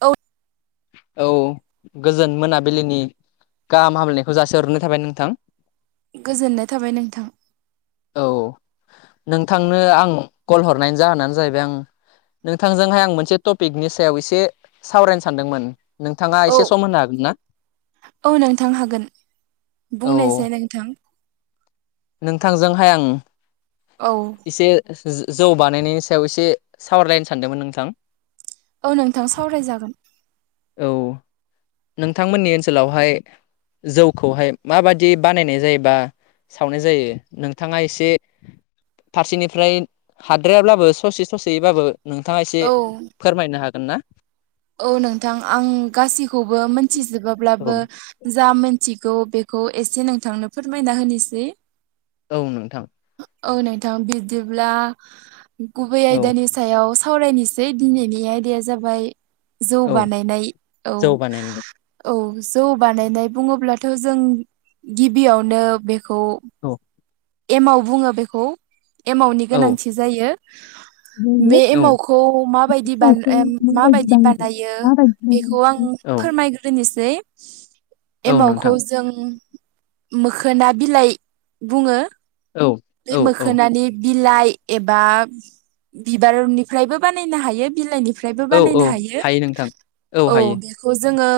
औ औ गोजोन मोनाबिलिनि गाहाम हामलायनायखौ जासि हरनाय थाबाय नोंथां गोजोननाय थाबाय नोंथां औ नोंथांनो आं कल हरनायनि जाहोनानो जाहैबाय आं नोंथांजोंहाय आं मोनसे टपिकनि सायाव एसे सावरायनो सा सानदोंमोन नोंथाङा औ एसे सम होनो हागोन ना? औ नोंथां हागोन औ बुंनायसै नोंथां नोंथांजोंहाय आं औ एसे जौ बानायनायनि सायाव एसे सावरायलायनो सानदोंमोन नोंथां औ नोंथां सावरायजागोन औ नोंथांमोननि ओनसोलावहाय जौखौहाय माबादि बानायनाय जायोबा सावनाय जायो नोंथाङा एसे फारसेनिफ्राय हाद्रायाब्लाबो ससे ससेबाबो नोंथाङा एसे औ फोरमायनो हागोन ना? औ नोंथां आं गासैखौबो मोनथिजोब्लाबो औ जा मोन मिथिगौ बेखौ एसे नोंथांनो फोरमायना होनोसै औ नोंथां औ नोंथां बिदिब्ला गुबै औ आयदानि सायाव साव सावरायनोसै दिनैनि आयदाया जाबाय जौ औ बानायनाय औ जौ बानायनाय औ जौ बानायनाय बुङोब्लाथ' जों गिबियावनो बेखौ औ एमाव बुङो बेखौ एमावनि औ गोनांथि जायो बे औ एमावखौ माबायदि बा माबायदि बानायो बेखौ आं फोरमायग्रोनोसै औ एमावखौ नोंथां जों मोखोना बिलाइ बुङो औ बे औ औ मोखोनानि बिलाइ एबा बिबारनिफ्रायबो बानायनो हायो बिलाइनिफ्राय फ्रायबो औ औ बानायनो हायो नोंथां औ बेखौ जोङो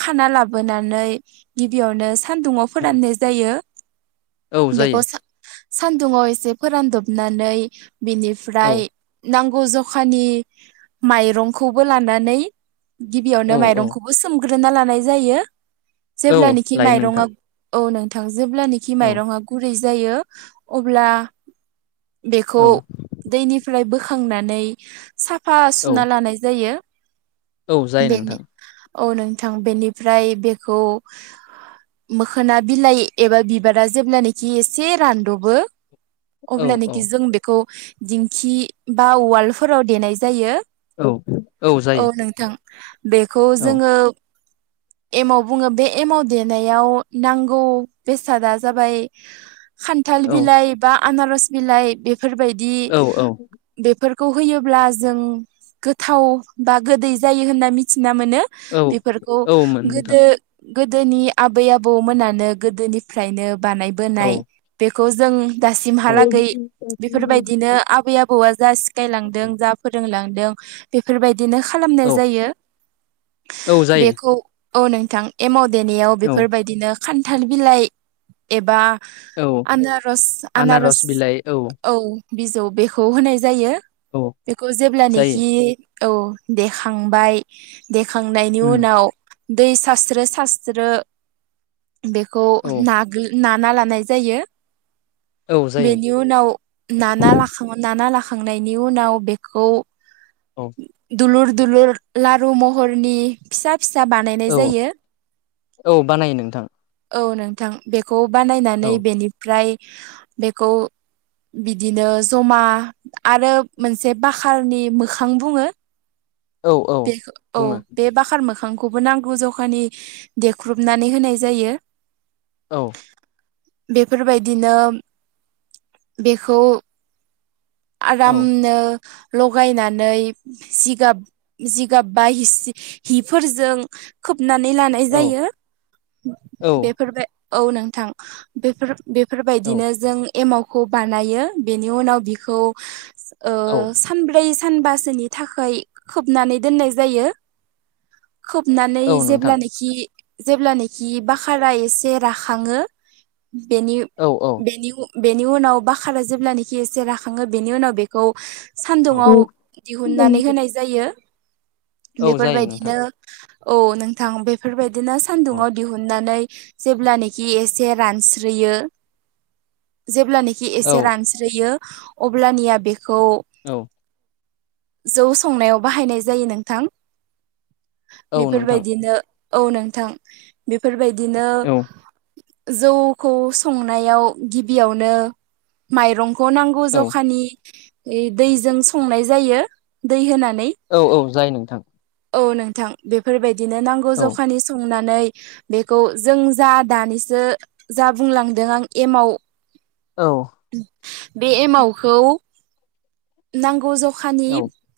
खाना लाबोनानै गिबियावनो सानदुाव औ फोराननाय जायो औ जायो सान्दुङाव एसे फोरानदबनानै औ बिनिफ्राय नांगौ ग जखानि माइरंखौबो लानानै औ गिबियावनो औ माइरंखौबो स ग्रोना लानाय जायो औ जेब्लानाखि लायो नोंथां माइरङा औ नोंथां जेब्लानाखि औ माइरङा गुरै जायो अब्ला बेखौ औ दैनिफ्राय बोखांनानै साफा औ सुना लानाय जायो औ जायो बेनि नोंथां औ नोंथां बेनिफ्राय बेखौ मोखोना बिलाइ एबा बिबारा जेब्लानाखि एसे रान दबो औ औ अब्लानोखि जों बेखौ दिंखि बा उवालफोराव देनाय जायो औ नोंथां बेखौ औ जोङो एमाव बुङो बे एमाव देनायाव नांगौ बेसादा जाबाय थाल औ बिलाइ बा आनारस बिलाइ औ औ बेफोरबायदि खौ होयोब्ला जों गोथाव बा गोदै जायो होनना मिथि ना मोनो औ बेफोरखौ औमोन नोंथां गोदो गोदोनि आबै आबौमोनानो गोदोनिफ्रायनो बानायबोनाय औ बेखौ जों औ दासिमहालागै बेफोरबायदिनो आबै आबौआ जा सिखायलांदों जा फोरोंलांदों दों बेफोरबायदिनो खालामनाय औ जायो औ जायो बेखौ औ नोंथां एमाव देनायाव औ बेफोरबायदिनो खान्थाल बिलाइ एबा औ आनारस आनारस औ बिजौ बेखौ होनाय जायो औ बेखौ जायो जेब्लानाखि औ देखांबाय देखांनायनि उम उनाव दै सारास्रो सारास्रो बेखौ औ नागोलि नाना लानाय जायो औ जायो बेनि उनाव नाना लाखां नाना लाखांनायनि उनाव बेखौ औ दुलुर दुलुर लारु महरनि फिसा फिसा बानायनाय औ जायो। औ बानायो नोंथां औ नोंथां बेखौ बानायनानै औ बेनिफ्राय बेखौ बिदिनो जमा आरो मोनसे बाखारनि मोखां बुङो। औ औ बे औ बुङो बे बाखार मोखां बिफांखौबो नांगौ जखानि देख्रुबनानै होनाय जायो। औ बेफोरबायदिनो बेखौ औ आरामनो लगायनानै जिगाब बा हिफोरजों खोब नानै लानाय जायो औ बेफोर बाय औ नोंथां बेफोर औ बेफोरबायदिनो जों एमावखौ बानायो बेनि उनाव बिखौ औ सानब्रै सानबासोनि थाखाय खोबनानै दोननाय जायो। खोबनानै औ नोंथां जेब्लानाखि जेब्लानाखि बकारा एसे राखङो औ औ बेनि उनाव बकारा जेब्लानाखि एसे राख हखाङो बेनि उनाव बेखौ औ सान्दुाव दिहुननानै होनाय जायो। औ जायो बेफोरबायदिनो नोंथां औ नोंथां बेफोरबायदिनो औ सानदुुंआव दिहुननानै जेब्लानखि एसे रानस्रोयो। जेब्लानाखि औ एसे रानस्रोयो। अब्लानिया बेखौ औ जौ संनायाव बाहायनाय जायो नोंथां औ नोंथां बेफोरबायदिनो औ नोंथां बेफोरबायदिनो औ जौखौ संनायाव गिबियावनो माइरंखौ नांगौ। औ अखनि दैजों संनाय जायो दै होना औ औ जाय नोंथां। औ नोंथां बेफोरबायदिनो नांगौ औ जखानि संना बेखौ जों जा दानिसो जा बुंलांदों आं एमाव औ बे एमावखौ नांगौ जखानि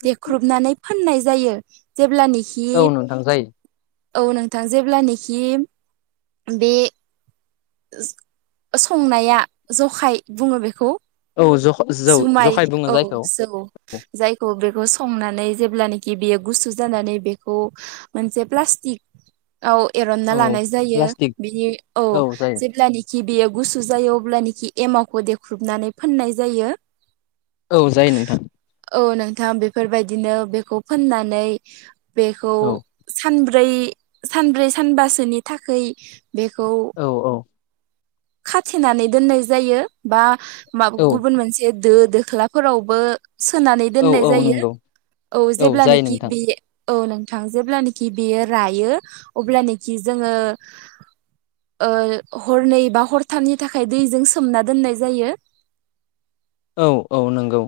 देख्रुबनानै फाननाय जायो जेब्लानि औ नोंथां जायो। औ नोंथां जेब्लानाखि बे संनाया जखाय बुङो बेखौ औ जौ जौ जुमाय जखाय बुङो औ जायखौ जौ जायखौ बे बेखौ संनानै जेब्लानाखि बियो गुसु जानानै बेखौ मोनसे प्लास्टिक औ एरनना औ लानाय जायो प्लास्टिक बिनि औ। जेब्लानखि बियो गुसु जायो अब्लानोखि एमावखौ देख्रुबनानै फोननाय जायो। औ जायो नोंथां। औ नोंथां बेफोर बायदिनो बेखौ फोननानै बेखौ औ सानब्रै ब्रै सानब्रै सानबासोनि थाखाय बेखौ औ औ खाथेनानै दोननाय जायो बा औ गुबुन मोनसे दो दोख्लाफोरावबो सोनानै औ दोननाय औ जायो नंगौ औ जायो जेब्लानखि नोंथां बे औ नोंथां जेब्लानखि बेयो रायो अब्लानखि जोङो ओं। हरनै बा हरथामनि थाखाय दैजों सोमना दोननाय जायो। औ औ नंगौ।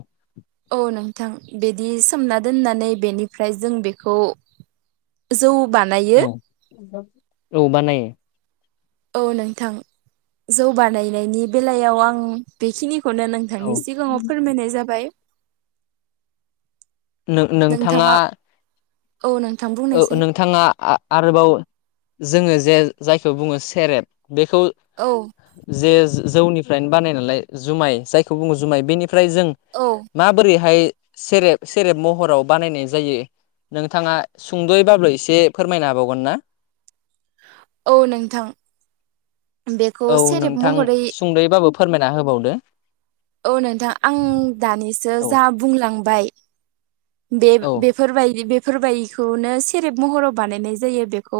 औ नोंथां बिदि सोमना दोननानै बेनिफ्राय जों बेखौ जौ बानायो। औ औ बानायो। औ नोंथां जौ बानायनायनि बेलायाव आं बेखिनिखौ नोंथांनि औ सिगाङाव फोरमायनाय जाबाय। नो-नो- नोंथाङा औ नोंथां ओ बुंनायसाय नोंथाङा आ-आरोबाव जोङो जाय-जायखौ बुङो सेरेब बेखौ औ जे जौनिफ्रायनो बानाय नालाय जुमाय जायखौ बुङो जुमाय बेनि ओमफ्राय जों औ माबोरैहाय सेरेब सेरेब महराव बानायनाय जायो नोंथाङा सुंद'यैब्लाबो एसे फोरमायनो हाबावगोनना। औ नोंथां। बेखौ औ सेरेब नोंथां महरै सुंदैबाबो फोरमायना होबावदो। औ नोंथां आं दानिसो औ जा बुंलांबाय। बे औ बेफोर बायदि बेफोर बायदिखौनो सेरेब महराव बानायनाय जायो बेखौ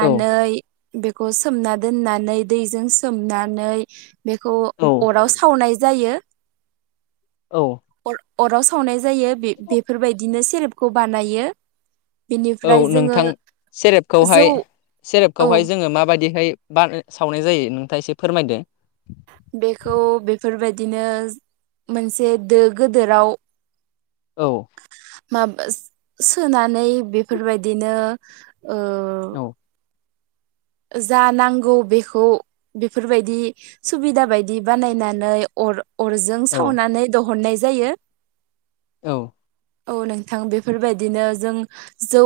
औ बेखौ सोमना दोननानै दैजों सोमनानै बेखौ औ अराव सावनाय जायो। औ अराव सावनाय जायो बे बेफोर बायदिनो सेरेपखौ बानायो। औ बेनिफ्राय जोङो नोंथां जौ सेरेपखौहाय औ सेरेपखौहाय जोङो माबायदिहाय सावनाय जायो नोंथाङा एसे फोरमायदो। बेखौ बे बेफोर बायदिनो मोनसे दो गिदिराव। औ। माबा सोनानै बेफोर बायदिनो औ। जा नांगौ बेखौ बेफोर बायदि सुबिदा बायदि बानायनानै अर अरजों औ सावनानै दिहुननाय जायो। औ। औ नोंथां बेफोर बायदिनो जों जौ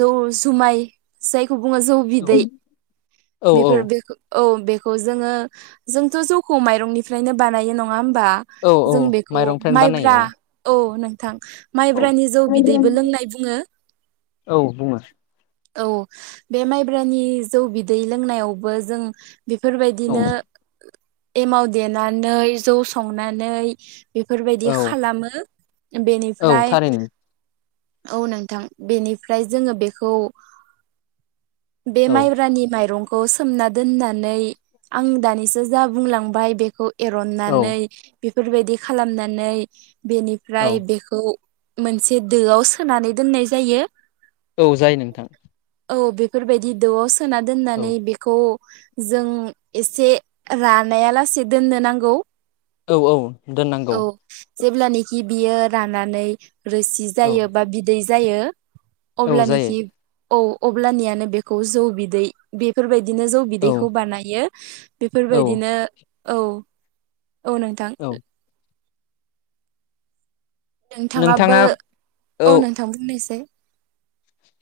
जौ जुमाय जाय जायखौ बुङो जौ औ बिदै। औ बेफोर औ औ बेखौ जोङो जोंथ' जौखौ माइरंनिफ्रायनो बानायो नङा होनबा। औ औ जों बेखौ माइरंनिफ्रायनो बानायो माइब्रा औ नोंथां। औ माइब्रानि जौ बिदैबो लोंनाय बुङो। औ बुङो औ बे माइब्रानि जौ बिदै लोंनायावबो जों बेफोर औ बायदिनो एमाव देनानै जौ संनानै बेफोर बायदि औ खालामो औ बेनिफ्राय थारैनो औ नोंथां बेनिफ्राय जोङो बेखौ बे औ माइब्रानि माइरंखौ सोमना दोननानै आं दानिसो जा बुंलांबाय बेखौ औ एरननानै बेफोरबायदि खालामनानै बेनिफ्राय औ बेखौ मोनसे दोआव सोनानै दोननाय जायो औ जायो नोंथां। औ बेफोरबायदि दोआव सोना दोननानै औ बेखौ जों एसे रानाया लासे दोननो नांगौ औ औ दोननांगौ। जेब्लानखि बियो रानानानै रोसि औ जायो बा बिदै जायो औ जायो अब्लानोखि औ अब्लानियानो बेखौ जौ बिदै बेफोरबायदि- बिदिनो जौ औ बिदैखौ बानायो औ बेफोरबायदिनो औ औ नोंथां औ नोंथाङाबो नोंथाङा औ नोंथां बुंनायसाय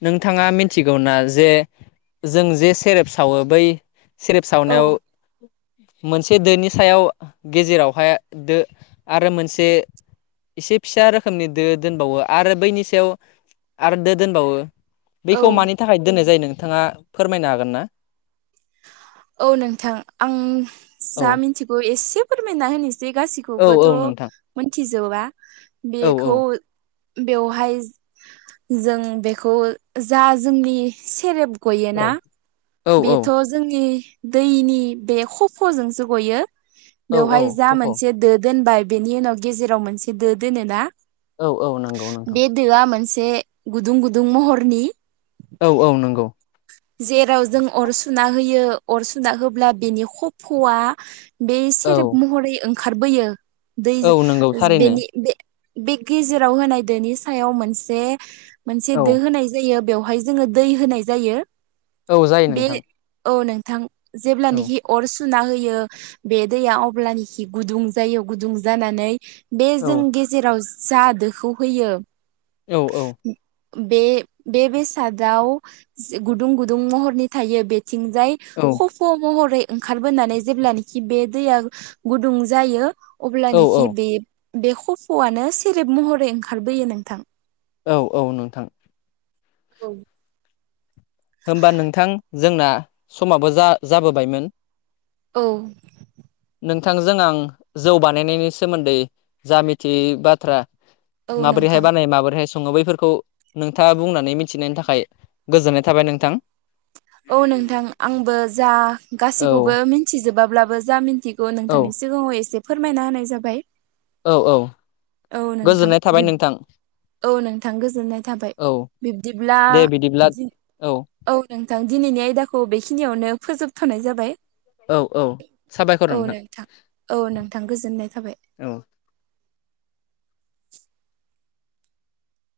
नोंथाङा मिथिगौना जे जों जे सेरेप सावो बै सेरेफ औ सावनायाव मोनसे दोनि सायाव गेजेरावहाय दो आरो मोनसे एसे फिसा रोखोमनि दो दोनबावो आरो बैनि सायाव आरो दो दोनबावो औ बैखौ मानि थाखाय दोननाय जायो नोंथाङा फोरमायनो हागोन ना औ नोंथां आं औ जा मिथिगौ एसे फोरमायना होनोसै जे औ गासिखौबोथ' औ नोंथां मोनथिजोबा औ बेखौ बेवहाय जों बेखौ जा जोंनि सेरेब औ गयोना औ बेथ' जोंनि दैनि बे खफ'जोंसो गयो औ औ बेवहाय जा खफ' मोनसे दो दोनबाय बेनि उनाव गेजेराव मोनसे दो दोनोना औ औ नंगौ नोंथां एसे गुदुं गुदुं महरनि औ औ नंगौ जेराव जों अर सुना होयो अर सुना होब्ला बिनि खफ'आ बे औ सेरेब महरै ओंखारबोयो दै औ नंगौ थारैनो बेनि बे बे गेजेराव होनाय दोनि सायाव मोनसे मोनसे औ दो होनाय जायो बेवहाय बेहाय जोङो दै होनाय जायो औ जायो बे नोंथां औ नोंथां जेब्ला औ निखि अर सुना होयो बे दैया अब्लनिखि गुदुं जायो गुदुं जानानै बे औ जों गेजेराव जा दोखौ होयो औ औ बे बे बेसादाव गुदुं गुदुं महरनि थायो बे थिं जाय खफ' महरै ओंखारबोनानै जेब्लानखि बे दैया गुदुं जायो औ अब्लानोखि बे बे खफ'आनो सेरेब महरै ओंखारबोयो नोंथां औ औ नोंथां औ होमबा नोंथां जोंना समाबो जा जाबोबायमोन औ नोंथांजों आं जौ बानायनायनि सोमोन्दै जा मिथियै बाथ्रा औ माबोरैहाय नोंथां। बानायो माबोरैहाय सङो सङो बैफोरखौ नोंथाङा बुंनानै मिथिनायनि थाखाय गोजोननाय थाबाय नोंथां औ नोंथां आंबो जा औ गासैखौबो मिथिजोबाब्लाबो जाथि मोनथिगौ औ नोंथांनि सिगाङाव एसे फोरमायना होनाय जाबाय औ औ औ नोंथां गोजोननाय थाबाय नोंथां औ नोंथां गोजोननाय थाबाय औ बिब्दिब्ला दे बिदिब्ला औ नोंथां दिनैनि आयदाखौ बेखिनियावनो फोजोबथ'नाय जाबाय औ औ साबायखर नोंथां औ नोंथां गोजोननाय थाबाय औ